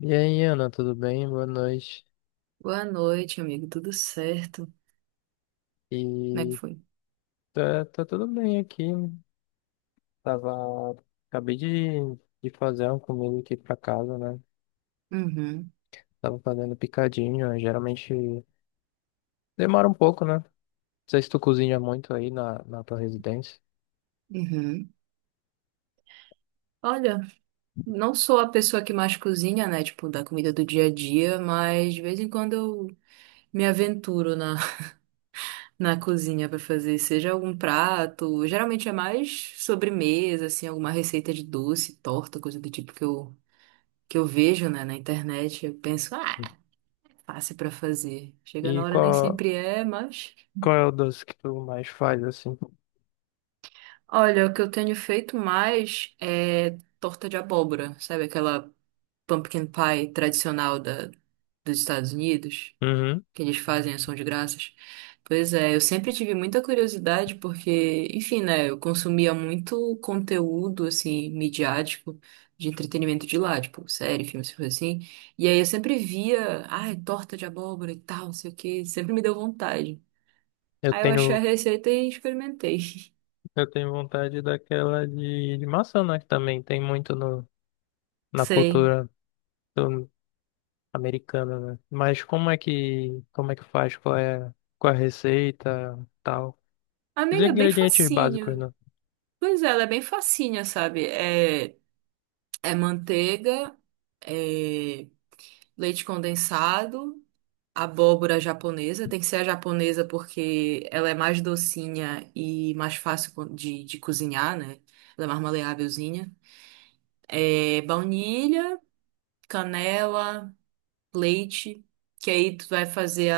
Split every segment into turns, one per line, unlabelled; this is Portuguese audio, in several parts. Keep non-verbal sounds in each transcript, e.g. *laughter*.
E aí, Ana, tudo bem? Boa noite.
Boa noite, amigo. Tudo certo? Como é que
E
foi?
tá, tá tudo bem aqui. Tava, acabei de, de fazer uma comida aqui pra casa, né?
Uhum,
Tava fazendo picadinho, né? Geralmente demora um pouco, né? Não sei se tu cozinha muito na tua residência.
uhum. Olha, não sou a pessoa que mais cozinha, né? Tipo, da comida do dia a dia, mas de vez em quando eu me aventuro na, *laughs* na cozinha pra fazer, seja algum prato. Geralmente é mais sobremesa, assim, alguma receita de doce, torta, coisa do tipo que eu vejo, né, na internet. Eu penso, ah, fácil pra fazer. Chega na
E
hora nem
qual,
sempre é, mas.
qual é o doce que tu mais faz, assim?
Olha, o que eu tenho feito mais é torta de abóbora, sabe? Aquela pumpkin pie tradicional dos Estados Unidos,
Uhum.
que eles fazem ação de graças. Pois é, eu sempre tive muita curiosidade porque, enfim, né, eu consumia muito conteúdo, assim, midiático, de entretenimento de lá, tipo, série, filmes, coisas assim. E aí eu sempre via, ai, torta de abóbora e tal, não sei o quê, sempre me deu vontade.
Eu
Aí eu achei a
tenho,
receita e experimentei. *laughs*
eu tenho vontade daquela de maçã, né? Que também tem muito no, na
Sei.
cultura americana, né? Mas como é que faz? Qual é a receita, tal? Os
Amiga, é bem
ingredientes básicos,
facinho.
né?
Pois é, ela é bem facinha, sabe? É, é manteiga, é leite condensado, abóbora japonesa. Tem que ser a japonesa porque ela é mais docinha e mais fácil co- de cozinhar, né? Ela é mais maleávelzinha. É baunilha, canela, leite, que aí tu vai fazer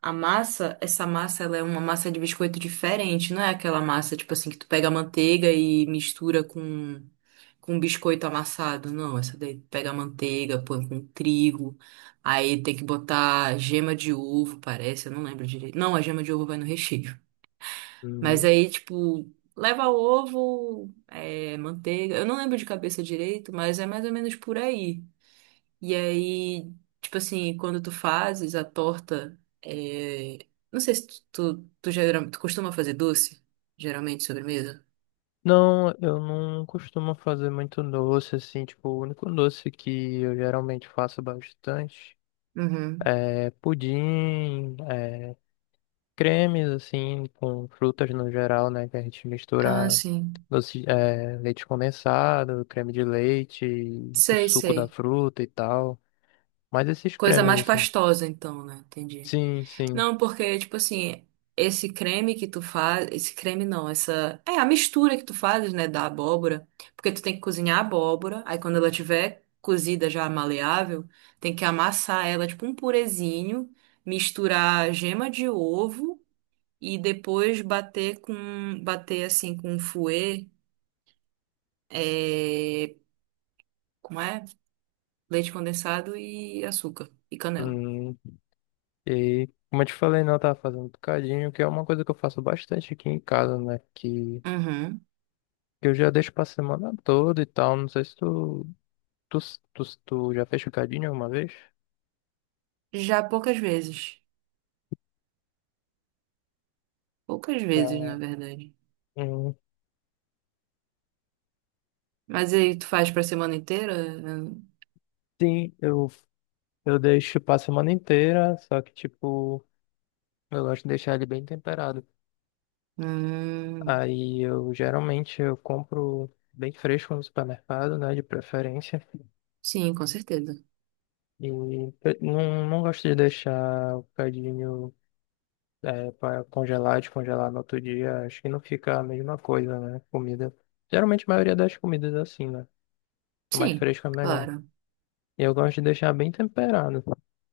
a massa. Essa massa, ela é uma massa de biscoito diferente, não é aquela massa, tipo assim, que tu pega a manteiga e mistura com biscoito amassado. Não, essa daí tu pega a manteiga, põe com trigo, aí tem que botar gema de ovo, parece, eu não lembro direito. Não, a gema de ovo vai no recheio. Mas
Uhum.
aí, tipo, leva ovo, é, manteiga, eu não lembro de cabeça direito, mas é mais ou menos por aí. E aí, tipo assim, quando tu fazes a torta, é, não sei se tu, geral- tu costuma fazer doce, geralmente sobremesa.
Não, eu não costumo fazer muito doce, assim, tipo, o único doce que eu geralmente faço bastante
Uhum.
é pudim, é cremes, assim, com frutas no geral, né, que a gente
Ah,
mistura
sim.
doce, é, leite condensado, creme de leite, o
Sei,
suco da
sei.
fruta e tal, mas esses
Coisa
cremes,
mais
assim.
pastosa, então, né? Entendi.
Sim, sim.
Não, porque, tipo assim, esse creme que tu faz. Esse creme não, essa. É a mistura que tu fazes, né, da abóbora. Porque tu tem que cozinhar a abóbora, aí quando ela tiver cozida já maleável, tem que amassar ela, tipo um purezinho, misturar gema de ovo e depois bater com. Bater assim com fouet, é, como é? Leite condensado e açúcar e canela.
Hum, e como eu te falei, não, eu tava fazendo um bocadinho, que é uma coisa que eu faço bastante aqui em casa, né?
Uhum.
Que eu já deixo pra semana toda e tal. Não sei se tu, tu, tu, tu já fez bocadinho alguma vez?
Já poucas vezes. Poucas vezes, na
Tá.
verdade.
Hum,
Mas aí tu faz pra semana inteira?
sim, eu deixo pra semana inteira, só que tipo, eu gosto de deixar ele bem temperado.
Hum,
Aí eu geralmente eu compro bem fresco no supermercado, né? De preferência.
sim, com certeza.
E eu não gosto de deixar o bocadinho. É, para congelar e descongelar no outro dia, acho que não fica a mesma coisa, né? Comida. Geralmente a maioria das comidas é assim, né? Mais
Sim,
fresca é melhor.
claro.
E eu gosto de deixar bem temperado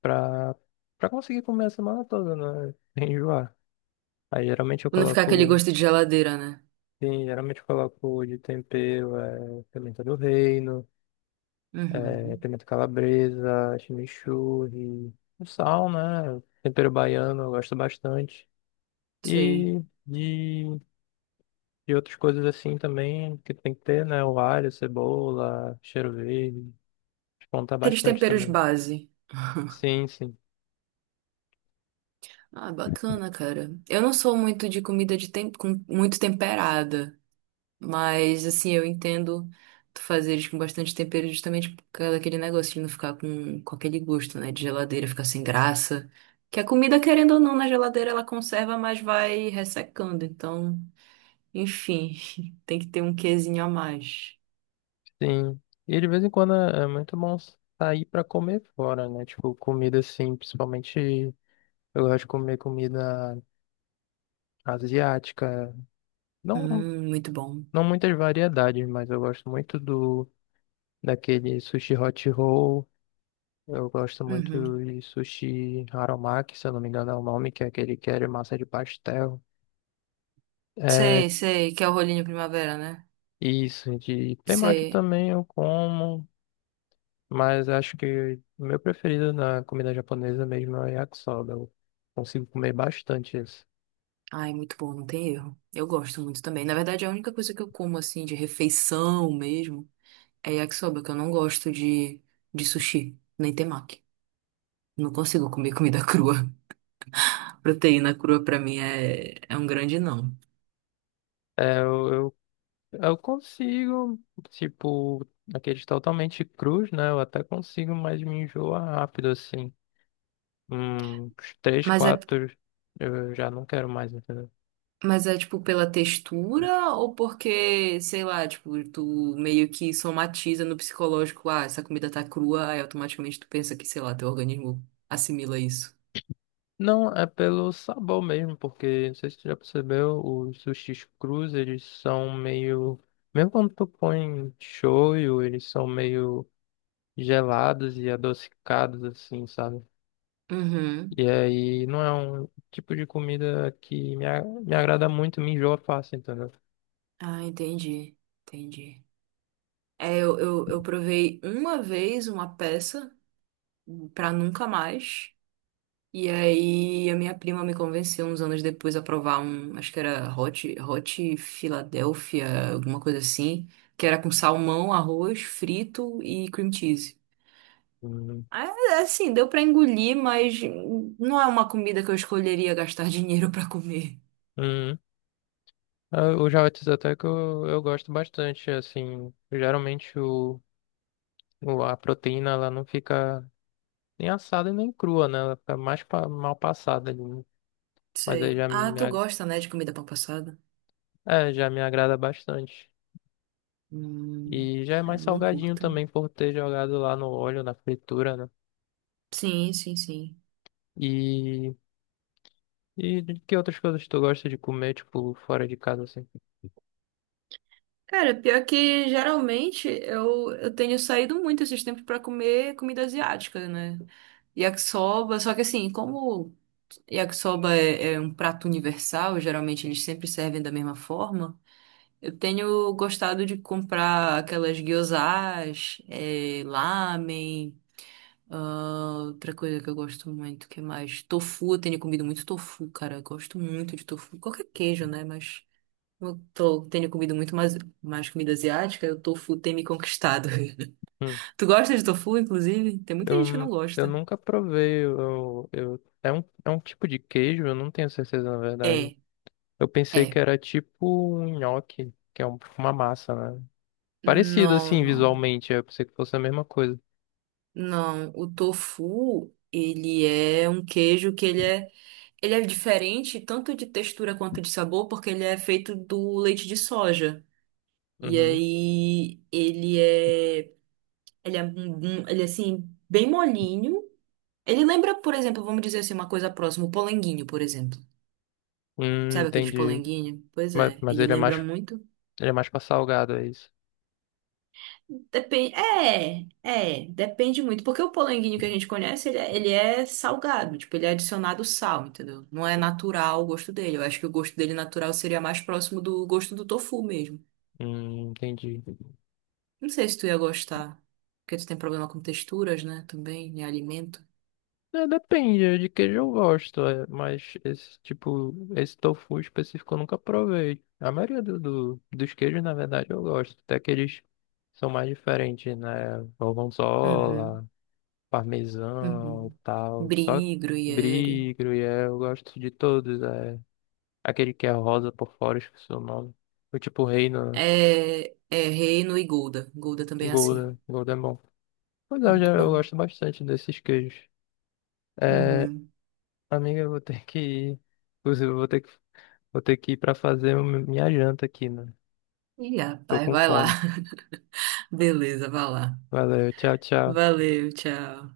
pra, pra conseguir comer a semana toda, né? *laughs* Sem enjoar. Aí geralmente eu
Pra não ficar aquele
coloco.
gosto de geladeira, né?
Sim, geralmente eu coloco de tempero é, pimenta do reino, é,
Uhum,
pimenta calabresa, chimichurri, o sal, né? Tempero baiano eu gosto bastante.
sei.
E de E outras coisas assim também que tem que ter, né? O alho, cebola, cheiro verde. Descontar
Aqueles
bastante
temperos
também.
base.
Sim, sim,
Ah, bacana, cara. Eu não sou muito de comida de tem... com muito temperada, mas assim, eu entendo tu fazer eles com bastante tempero justamente por causa daquele negócio de não ficar com aquele gosto, né? De geladeira, ficar sem graça. Que a comida, querendo ou não, na geladeira ela conserva, mas vai ressecando, então. Enfim, *laughs* tem que ter um quezinho a mais.
sim. E de vez em quando é muito bom sair pra comer fora, né? Tipo, comida assim, principalmente eu gosto de comer comida asiática. Não,
Muito bom.
não muitas variedades, mas eu gosto muito do daquele sushi hot roll. Eu gosto
Uhum.
muito de sushi haromaki, se eu não me engano é o nome, que é aquele que é de massa de pastel.
Sei,
é
sei, que é o rolinho primavera, né?
Isso, de temaki
Sei.
também eu como, mas acho que o meu preferido na comida japonesa mesmo é o yakisoba. Eu consigo comer bastante isso.
Ai, muito bom, não tem erro. Eu gosto muito também. Na verdade, a única coisa que eu como, assim, de refeição mesmo, é yakisoba, que eu não gosto de sushi, nem temaki. Não consigo comer comida crua. *laughs* Proteína crua, pra mim, é, é um grande não.
É, eu consigo, tipo, aqueles totalmente crus, né? Eu até consigo, mas me enjoa rápido, assim. Uns três,
Mas é
quatro, eu já não quero mais, entendeu?
Mas é tipo pela textura ou porque, sei lá, tipo, tu meio que somatiza no psicológico, ah, essa comida tá crua, aí automaticamente tu pensa que, sei lá, teu organismo assimila isso.
Não, é pelo sabor mesmo, porque não sei se tu já percebeu, os sushis crus, eles são meio. Mesmo quando tu põe shoyu, eles são meio gelados e adocicados, assim, sabe?
Uhum.
E aí não é um tipo de comida que me, me agrada muito, me enjoa fácil, entendeu?
Ah, entendi. Entendi. É, eu provei uma vez uma peça pra nunca mais. E aí a minha prima me convenceu uns anos depois a provar um, acho que era Hot Philadelphia, alguma coisa assim, que era com salmão, arroz frito e cream cheese.
Hum.
Ah, assim, deu pra engolir, mas não é uma comida que eu escolheria gastar *laughs* dinheiro pra comer.
Hum. Ah, o javetes até que eu gosto bastante, assim. A proteína ela não fica. Nem assada e nem crua, né? Ela fica mais mal passada ali, né? Mas aí
Sei.
já
Ah,
me,
tu gosta, né, de comida pão passada?
é, já me agrada bastante.
Hum,
E já é
é,
mais
eu não
salgadinho
curto.
também por ter jogado lá no óleo, na fritura, né?
Sim, sim, sim.
E, e de que outras coisas tu gosta de comer, tipo, fora de casa, assim?
Cara, pior que geralmente eu tenho saído muito esses tempos pra comer comida asiática, né? Yakisoba, só que assim, como yakisoba é, é um prato universal, geralmente eles sempre servem da mesma forma, eu tenho gostado de comprar aquelas gyozas, eh, lamen, ah, outra coisa que eu gosto muito, que mais? Tofu, eu tenho comido muito tofu, cara, eu gosto muito de tofu, qualquer queijo, né, mas eu tô- tenho comido muito mais, mais comida asiática, o tofu tem me conquistado. *laughs*
Hum,
Tu gosta de tofu, inclusive? Tem muita gente que não
eu
gosta.
nunca provei. É um tipo de queijo, eu não tenho certeza, na verdade.
É.
Eu pensei que
É.
era tipo um nhoque, que é uma massa, né? Parecido,
Não,
assim,
não.
visualmente. Eu pensei que fosse a mesma coisa.
Não, o tofu, ele é um queijo que ele é diferente tanto de textura quanto de sabor, porque ele é feito do leite de soja. E
Uhum.
aí ele é, um- um- ele é assim bem molinho. Ele lembra, por exemplo, vamos dizer assim, uma coisa próxima, o polenguinho, por exemplo. Sabe aqueles
Entendi.
polenguinho? Pois
Mas,
é,
mas
ele lembra muito.
ele é mais pra salgado, é isso?
Depende, é, é, depende muito, porque o polenguinho que a gente conhece, ele é salgado, tipo, ele é adicionado sal, entendeu? Não é natural o gosto dele. Eu acho que o gosto dele natural seria mais próximo do gosto do tofu mesmo.
Entendi.
Não sei se tu ia gostar, porque tu tem problema com texturas, né, também, em alimento.
É, depende de queijo eu gosto, é, mas esse tipo, esse tofu específico eu nunca provei. A maioria dos queijos, na verdade, eu gosto. Até que eles são mais diferentes, né?
Uhum,
Gorgonzola, parmesão e
uhum.
tal. Só
Brie, gruyere.
brie, gruyère, eu gosto de todos. É. Aquele que é rosa por fora, eu esqueci o nome. O tipo reino,
É, é reino e gouda. Gouda também é assim.
golden, golden bom. Pois é, eu, já,
Muito
eu
bom.
gosto bastante desses queijos. É,
Uhum.
amiga, eu vou ter que ir. Inclusive, eu vou ter que ir pra fazer minha janta aqui, né?
Ih,
Tô
rapaz,
com
vai lá.
fome.
*laughs* Beleza, vai lá.
Valeu, tchau, tchau.
Valeu, tchau.